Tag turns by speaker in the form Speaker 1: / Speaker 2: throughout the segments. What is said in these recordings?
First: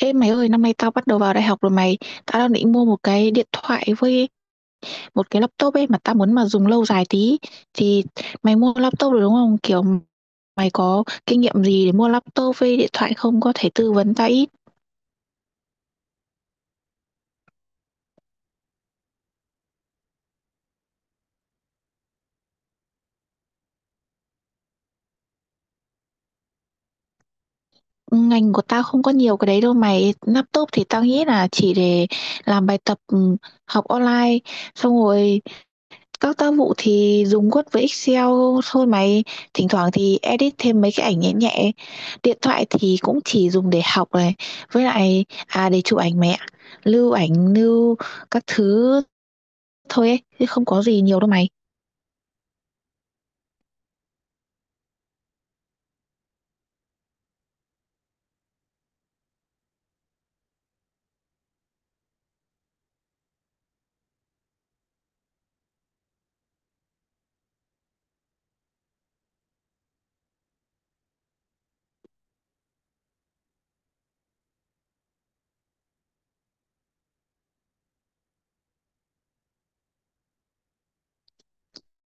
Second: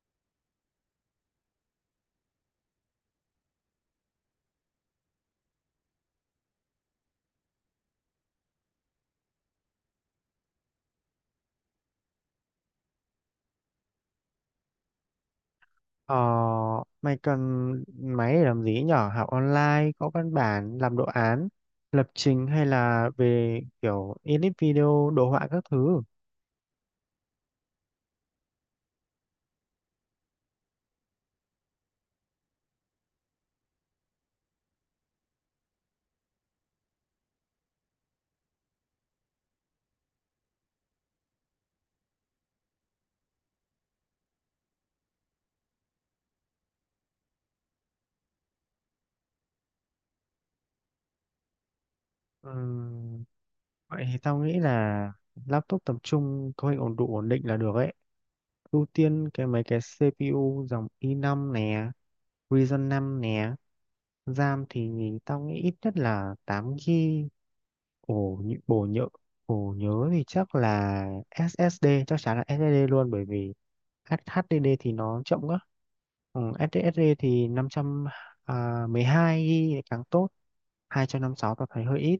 Speaker 1: Ê mày ơi, năm nay tao bắt đầu vào đại học rồi mày. Tao đang định mua một cái điện thoại với một cái laptop ấy, mà tao muốn mà dùng lâu dài tí. Thì mày mua laptop rồi đúng không? Kiểu mày có kinh nghiệm gì để mua laptop với điện thoại không? Có thể tư vấn tao ít.
Speaker 2: Ờ, mày cần máy để làm gì nhở? Học online, có văn bản, làm đồ án, lập trình hay là về kiểu edit video, đồ họa các thứ.
Speaker 1: Ngành của tao không có nhiều cái đấy đâu mày. Laptop thì tao nghĩ là chỉ để làm bài tập học online. Xong rồi, các tác vụ thì dùng Word với Excel thôi mày, thỉnh thoảng thì edit thêm mấy cái ảnh nhẹ nhẹ. Điện thoại thì cũng chỉ dùng để học này, với lại để chụp ảnh mẹ, lưu ảnh, lưu các thứ thôi ấy, chứ không có gì nhiều đâu mày.
Speaker 2: Ừm, vậy thì tao nghĩ là laptop tầm trung có hình ổn đủ ổn định là được ấy. Ưu tiên mấy cái CPU dòng i5 nè, Ryzen 5 nè. RAM thì tao nghĩ ít nhất là 8 GB. Ồ, nhớ, ồ nhớ, ồ, nhớ, thì chắc là SSD, chắc chắn là SSD luôn, bởi vì HDD thì nó chậm quá. SSD thì 512 GB càng tốt, 256 tao thấy hơi ít.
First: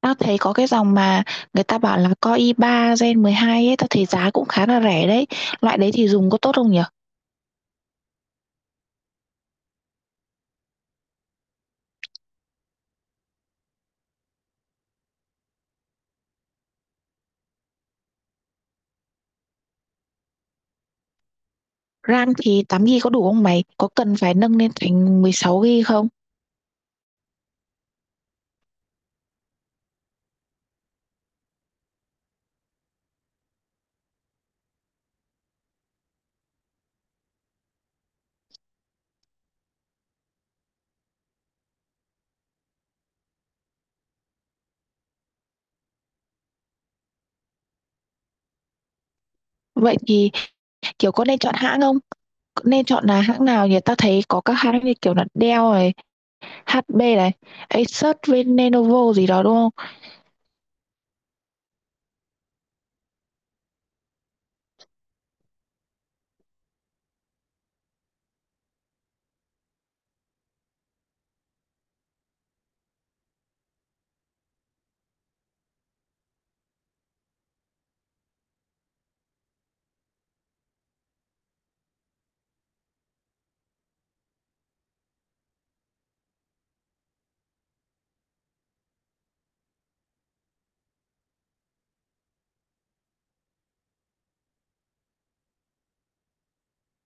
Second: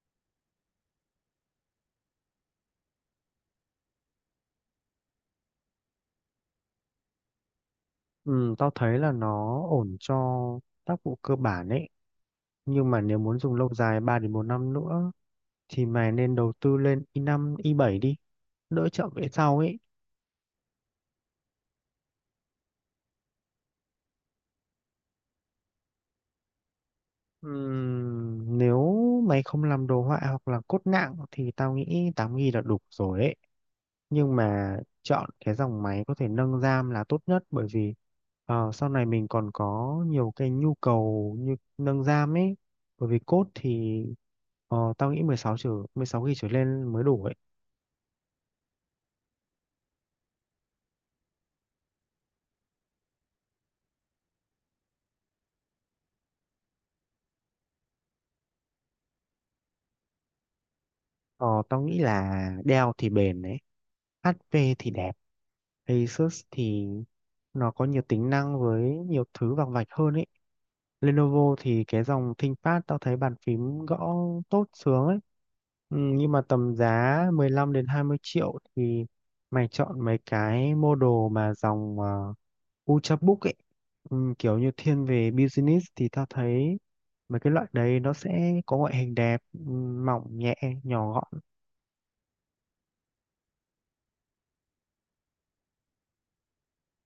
Speaker 1: Tao thấy có cái dòng mà người ta bảo là Core i3 Gen 12 ấy, tao thấy giá cũng khá là rẻ đấy. Loại đấy thì dùng có tốt không nhỉ?
Speaker 2: Ừ, tao thấy là nó ổn cho tác vụ cơ bản ấy. Nhưng mà nếu muốn dùng lâu dài 3 đến 4 năm nữa thì mày nên đầu tư lên i5, i7 đi, đỡ chậm về sau ấy.
Speaker 1: RAM thì 8 GB có đủ không mày? Có cần phải nâng lên thành 16 GB không?
Speaker 2: Nếu mày không làm đồ họa hoặc là cốt nặng thì tao nghĩ 8 GB là đủ rồi ấy. Nhưng mà chọn cái dòng máy có thể nâng RAM là tốt nhất, bởi vì sau này mình còn có nhiều cái nhu cầu như nâng RAM ấy. Bởi vì cốt thì tao nghĩ 16 trở 16 GB trở lên mới đủ ấy.
Speaker 1: Vậy thì, kiểu, có nên chọn hãng không? Nên chọn là hãng nào nhỉ? Tao thấy có các hãng như kiểu là Dell này, HP này, Asus với Lenovo gì đó đúng không?
Speaker 2: Ờ, tao nghĩ là Dell thì bền đấy, HP thì đẹp, Asus thì nó có nhiều tính năng với nhiều thứ vằng vạch hơn ấy. Lenovo thì cái dòng ThinkPad tao thấy bàn phím gõ tốt sướng ấy. Nhưng mà tầm giá 15 đến 20 triệu thì mày chọn mấy cái model mà dòng Ultrabook ấy. Kiểu như thiên về business thì tao thấy mấy cái loại đấy nó sẽ có ngoại hình đẹp, mỏng nhẹ, nhỏ gọn.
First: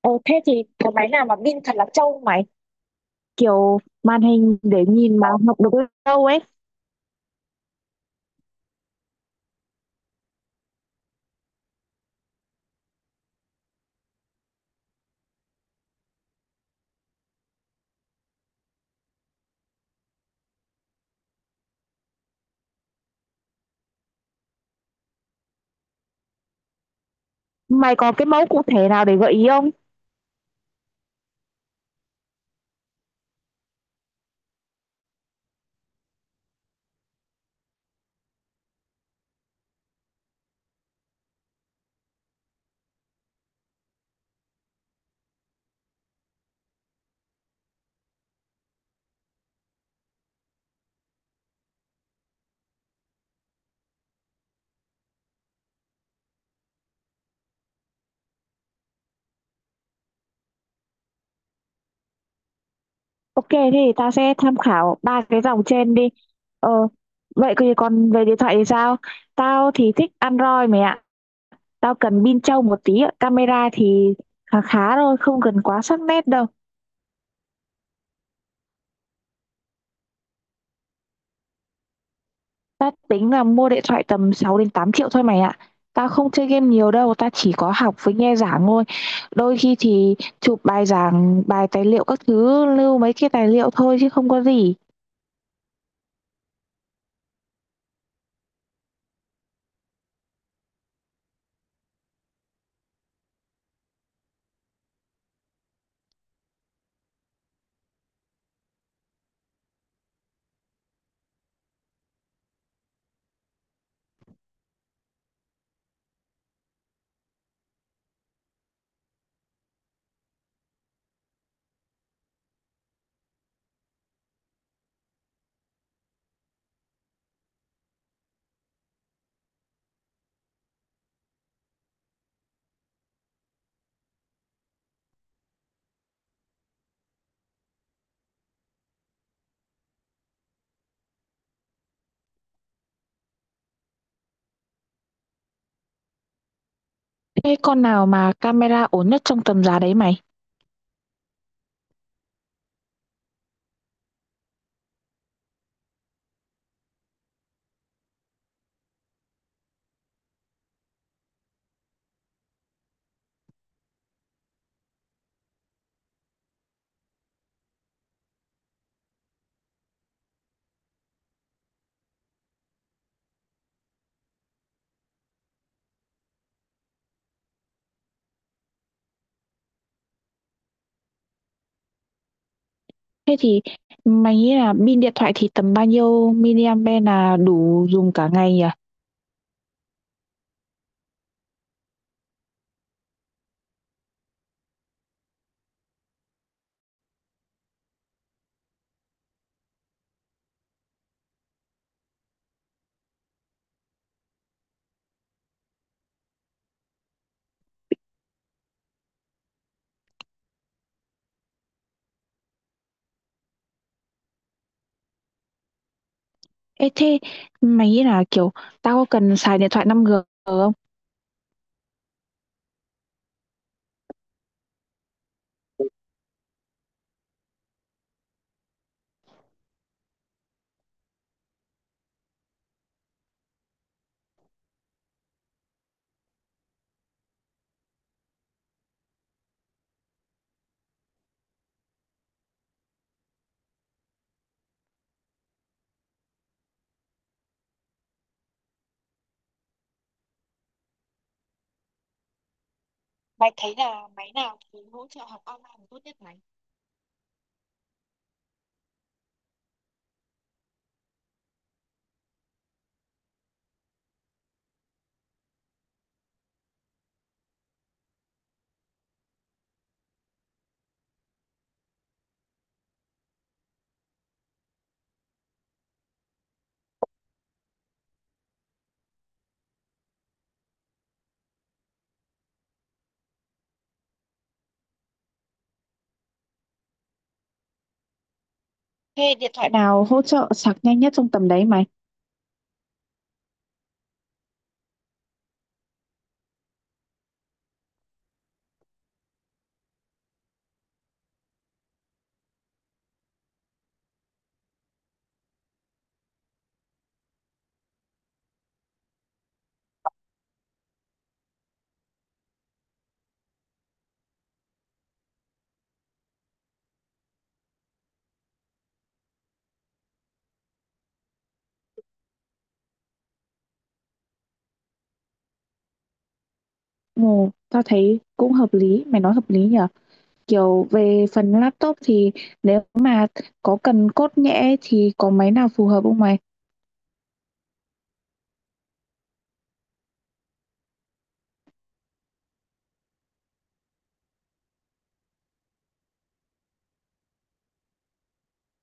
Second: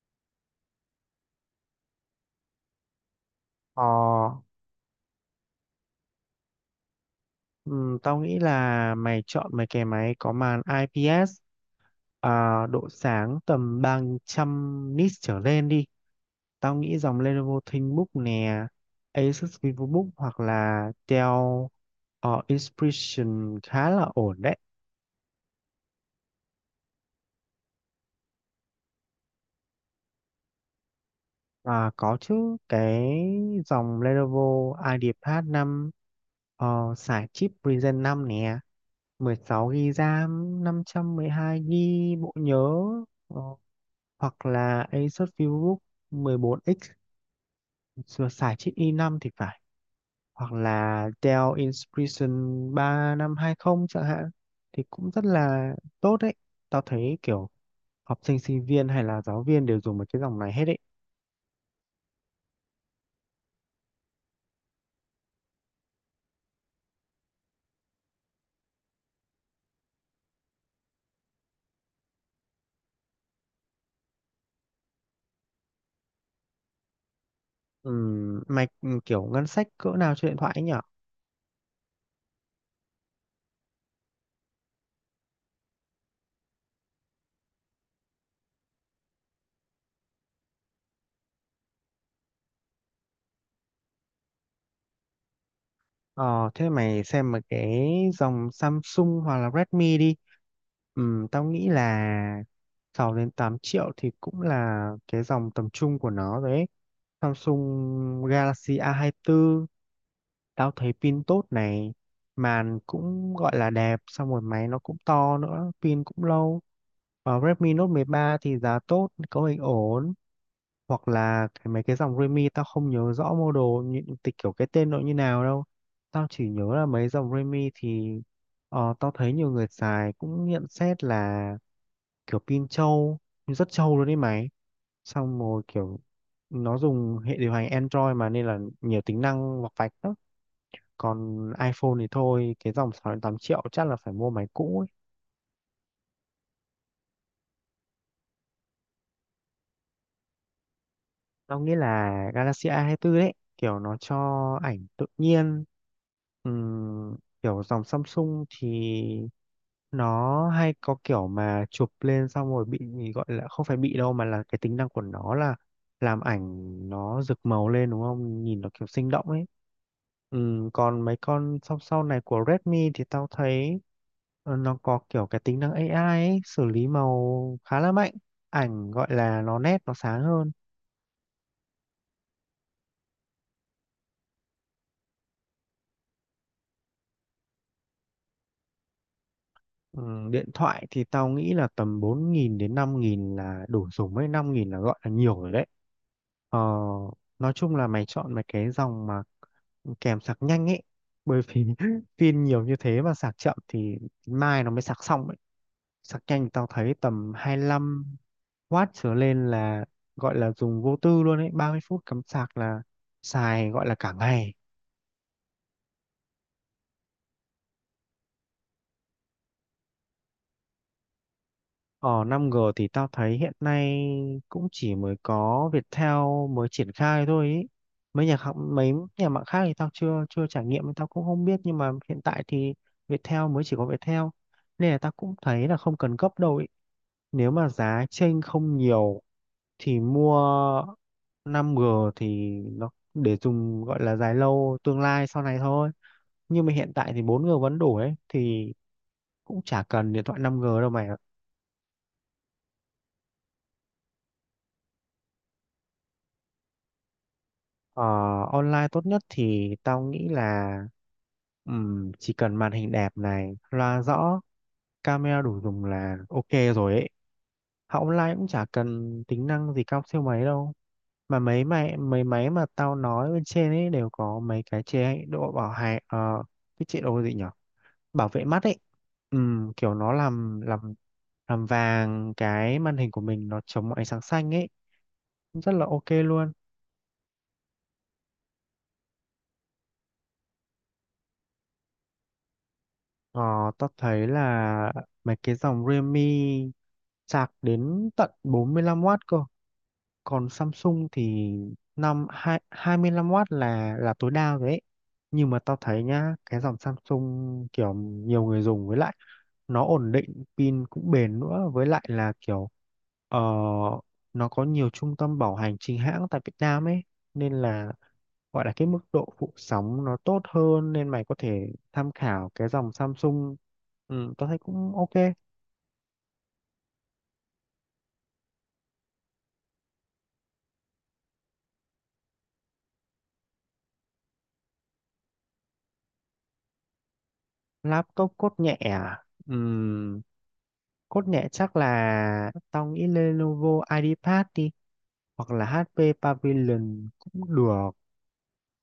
Speaker 1: Ồ, thế thì cái máy nào mà pin thật là trâu mày, kiểu
Speaker 2: Ờ,
Speaker 1: màn hình để nhìn mà học được lâu ấy,
Speaker 2: ừ, tao nghĩ là mày chọn mấy cái máy có màn IPS, à, độ sáng tầm 300 nits trở lên đi. Tao nghĩ dòng Lenovo ThinkBook nè, Asus VivoBook hoặc là Dell, Inspiration khá là ổn đấy.
Speaker 1: mày có cái mẫu cụ thể nào để gợi ý không?
Speaker 2: Và có chứ, cái dòng Lenovo IdeaPad 5, xài chip Ryzen 5 nè, 16 GB RAM, 512 GB bộ nhớ, ờ, hoặc là Asus VivoBook 14X xài chip i5 thì phải. Hoặc là Dell Inspiration ba năm 20 chẳng hạn thì cũng rất là tốt đấy. Tao thấy kiểu học sinh sinh viên hay là giáo viên đều dùng một cái dòng này hết đấy.
Speaker 1: Ok, thì ta sẽ tham khảo ba cái dòng trên đi. Ờ, vậy thì còn về điện thoại thì sao? Tao thì thích Android mày ạ. Tao cần pin trâu một tí ạ. Camera thì khá khá thôi, không cần quá sắc nét đâu.
Speaker 2: Mày kiểu ngân sách cỡ nào cho điện thoại ấy nhở?
Speaker 1: Tao tính là mua điện thoại tầm 6 đến 8 triệu thôi mày ạ. Tao không chơi game nhiều đâu, tao chỉ có học với nghe giảng thôi. Đôi khi thì chụp bài giảng, bài tài liệu các thứ, lưu mấy cái tài liệu thôi chứ không có gì.
Speaker 2: Ờ, thế mày xem một cái dòng Samsung hoặc là Redmi đi. Tao nghĩ là 6 đến 8 triệu thì cũng là cái dòng tầm trung của nó đấy. Samsung Galaxy A24, 24. Tao thấy pin tốt này, màn cũng gọi là đẹp, xong rồi máy nó cũng to nữa, pin cũng lâu. Và Redmi Note 13 thì giá tốt, cấu hình ổn. Hoặc là cái, mấy cái dòng Redmi tao không nhớ rõ model, những tịch kiểu cái tên nó như nào đâu. Tao chỉ nhớ là mấy dòng Redmi thì tao thấy nhiều người xài cũng nhận xét là kiểu pin trâu, rất trâu luôn đấy máy. Xong rồi kiểu nó dùng hệ điều hành Android mà, nên là nhiều tính năng vọc vạch lắm. Còn iPhone thì thôi, cái dòng sáu đến 8 triệu chắc là phải mua máy cũ.
Speaker 1: Thế con nào mà camera ổn nhất trong tầm giá đấy mày?
Speaker 2: Tao nghĩ là Galaxy A24 đấy, kiểu nó cho ảnh tự nhiên. Ừm, kiểu dòng Samsung thì nó hay có kiểu mà chụp lên xong rồi bị, gọi là không phải bị đâu, mà là cái tính năng của nó là làm ảnh nó rực màu lên, đúng không, nhìn nó kiểu sinh động ấy. Còn mấy con sau sau này của Redmi thì tao thấy nó có kiểu cái tính năng AI ấy, xử lý màu khá là mạnh, ảnh gọi là nó nét nó sáng hơn.
Speaker 1: Thế thì mày nghĩ là pin điện thoại thì tầm bao nhiêu miliampe là đủ dùng cả ngày nhỉ?
Speaker 2: Ừ, điện thoại thì tao nghĩ là tầm 4.000 đến 5.000 là đủ dùng, mấy 5.000 là gọi là nhiều rồi đấy. Ờ, nói chung là mày chọn mấy cái dòng mà kèm sạc nhanh ấy. Bởi vì pin nhiều như thế mà sạc chậm thì mai nó mới sạc xong ấy. Sạc nhanh tao thấy tầm 25 W trở lên là gọi là dùng vô tư luôn ấy. 30 phút cắm sạc là xài gọi là cả ngày.
Speaker 1: Ê thế mày nghĩ là kiểu tao có cần xài điện thoại 5G không?
Speaker 2: Ờ 5G thì tao thấy hiện nay cũng chỉ mới có Viettel mới triển khai thôi ý. Mấy nhà khác, mấy nhà mạng khác thì tao chưa chưa trải nghiệm nên tao cũng không biết, nhưng mà hiện tại thì Viettel, mới chỉ có Viettel, nên là tao cũng thấy là không cần gấp đâu ý. Nếu mà giá chênh không nhiều thì mua 5G thì nó để dùng gọi là dài lâu tương lai sau này thôi. Nhưng mà hiện tại thì 4G vẫn đủ ấy, thì cũng chả cần điện thoại 5G đâu mày.
Speaker 1: Mày thấy là máy nào thì hỗ trợ học online tốt nhất mày?
Speaker 2: Ờ, online tốt nhất thì tao nghĩ là chỉ cần màn hình đẹp này, loa rõ, camera đủ dùng là ok rồi ấy. Học online cũng chả cần tính năng gì cao siêu mấy đâu. Mà mấy máy mà tao nói bên trên ấy đều có mấy cái chế độ bảo hại, cái chế độ gì nhở? Bảo vệ mắt ấy. Kiểu nó làm vàng cái màn hình của mình, nó chống ánh sáng xanh ấy, rất là ok luôn.
Speaker 1: Thế điện thoại nào hỗ trợ sạc nhanh nhất trong tầm đấy mày?
Speaker 2: Ờ, tao thấy là mấy cái dòng Realme sạc đến tận 45W cơ. Còn Samsung thì 25W là tối đa rồi ấy. Nhưng mà tao thấy nhá, cái dòng Samsung kiểu nhiều người dùng, với lại nó ổn định, pin cũng bền nữa, với lại là kiểu ờ, nó có nhiều trung tâm bảo hành chính hãng tại Việt Nam ấy, nên là gọi là cái mức độ phụ sóng nó tốt hơn, nên mày có thể tham khảo cái dòng Samsung, tao thấy cũng ok.
Speaker 1: Ồ, tao thấy cũng hợp lý, mày nói hợp lý nhỉ? Kiểu về phần laptop thì nếu mà có cần cốt nhẽ thì có máy nào phù hợp không mày?
Speaker 2: Laptop cốt nhẹ à? Ừm, cốt nhẹ chắc là tao nghĩ Lenovo IdeaPad đi, hoặc là HP Pavilion cũng được,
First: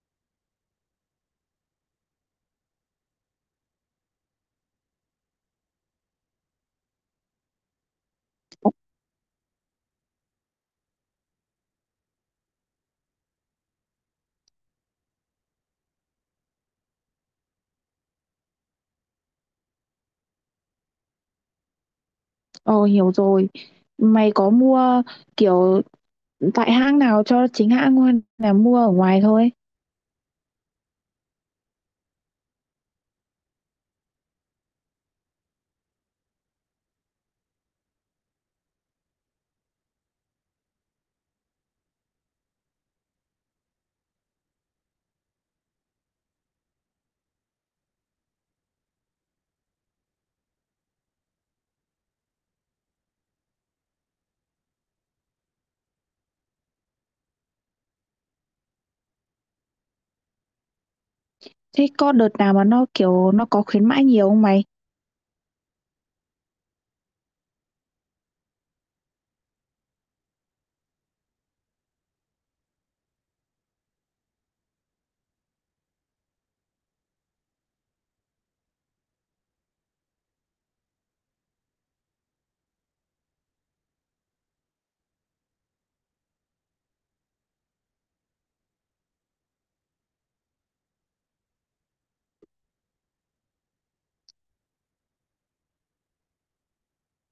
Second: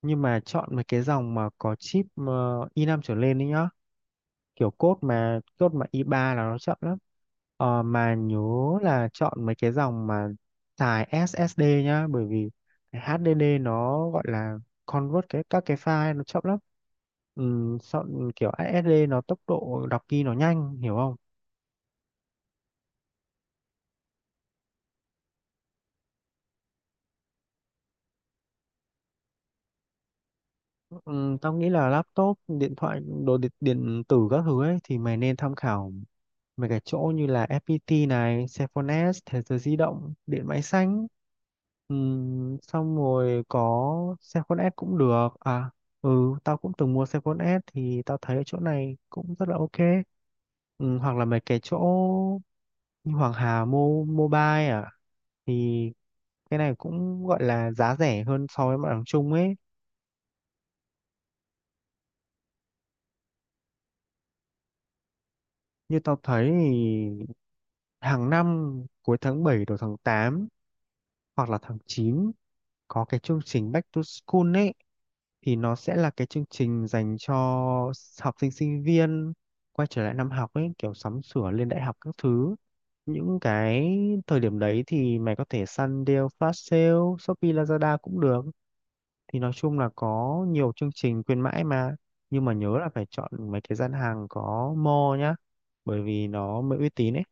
Speaker 2: nhưng mà chọn mấy cái dòng mà có chip i5 trở lên đấy nhá. Kiểu code mà i3 là nó chậm lắm. Mà nhớ là chọn mấy cái dòng mà xài SSD nhá, bởi vì cái HDD nó gọi là convert cái các cái file nó chậm lắm. Chọn kiểu SSD nó tốc độ đọc ghi nó nhanh, hiểu không?
Speaker 1: Ờ, hiểu rồi. Mày có mua kiểu tại hãng nào cho chính hãng không, hay là mua ở ngoài thôi?
Speaker 2: Tao nghĩ là laptop điện thoại đồ điện, điện tử các thứ ấy thì mày nên tham khảo mấy cái chỗ như là FPT này, Cellphone S, Thế giới di động, điện máy xanh. Xong rồi có xe con S cũng được, à, ừ tao cũng từng mua xe con S thì tao thấy ở chỗ này cũng rất là ok. Hoặc là mấy cái chỗ như Hoàng Hà Mobile, à, thì cái này cũng gọi là giá rẻ hơn so với mặt bằng chung ấy.
Speaker 1: Thế có đợt nào mà nó kiểu nó có khuyến mãi nhiều không mày?
Speaker 2: Như tao thấy thì hàng năm cuối tháng 7 đầu tháng 8 hoặc là tháng 9 có cái chương trình Back to School ấy, thì nó sẽ là cái chương trình dành cho học sinh sinh viên quay trở lại năm học ấy, kiểu sắm sửa lên đại học các thứ. Những cái thời điểm đấy thì mày có thể săn deal flash sale Shopee Lazada cũng được, thì nói chung là có nhiều chương trình khuyến mãi mà, nhưng mà nhớ là phải chọn mấy cái gian hàng có mall nhá, bởi vì nó mới uy tín ấy.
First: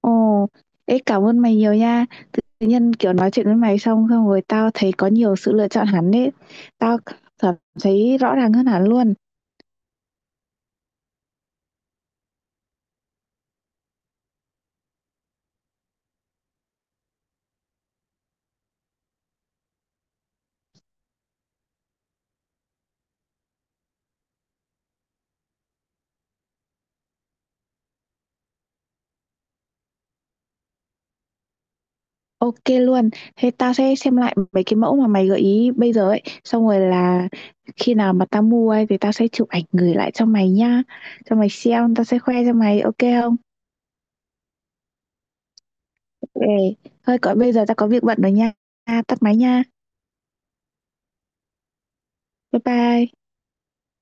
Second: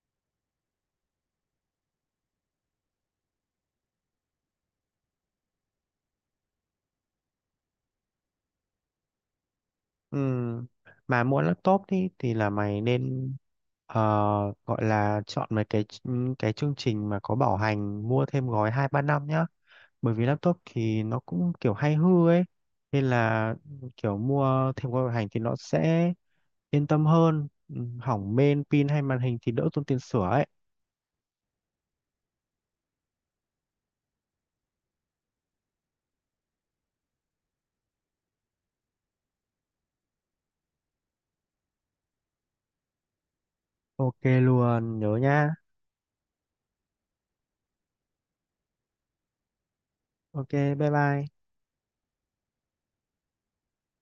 Speaker 1: Ồ, ê cảm ơn mày nhiều nha. Tự nhiên kiểu nói chuyện với mày xong xong rồi tao thấy có nhiều sự lựa chọn hẳn đấy. Tao cảm thấy rõ ràng hơn hẳn luôn.
Speaker 2: Ừ. Mà mua laptop thì là mày nên ờ, gọi là chọn mấy cái cái chương trình mà có bảo hành, mua thêm gói 2, 3 năm nhá. Bởi vì laptop thì nó cũng kiểu hay hư ấy, nên là kiểu mua thêm gói bảo hành thì nó sẽ yên tâm hơn. Ừ, Hỏng main pin hay màn hình thì đỡ tốn tiền sửa ấy.
Speaker 1: Ok luôn. Thế tao sẽ xem lại mấy cái mẫu mà mày gợi ý bây giờ ấy. Xong rồi là khi nào mà tao mua ấy thì tao sẽ chụp ảnh gửi lại cho mày nha, cho mày xem, tao sẽ khoe cho mày. Ok không?
Speaker 2: Ok luôn, nhớ nha.
Speaker 1: Ok. Thôi còn bây giờ tao có việc bận rồi nha. Tắt máy nha.
Speaker 2: Ok, bye bye.
Speaker 1: Bye bye.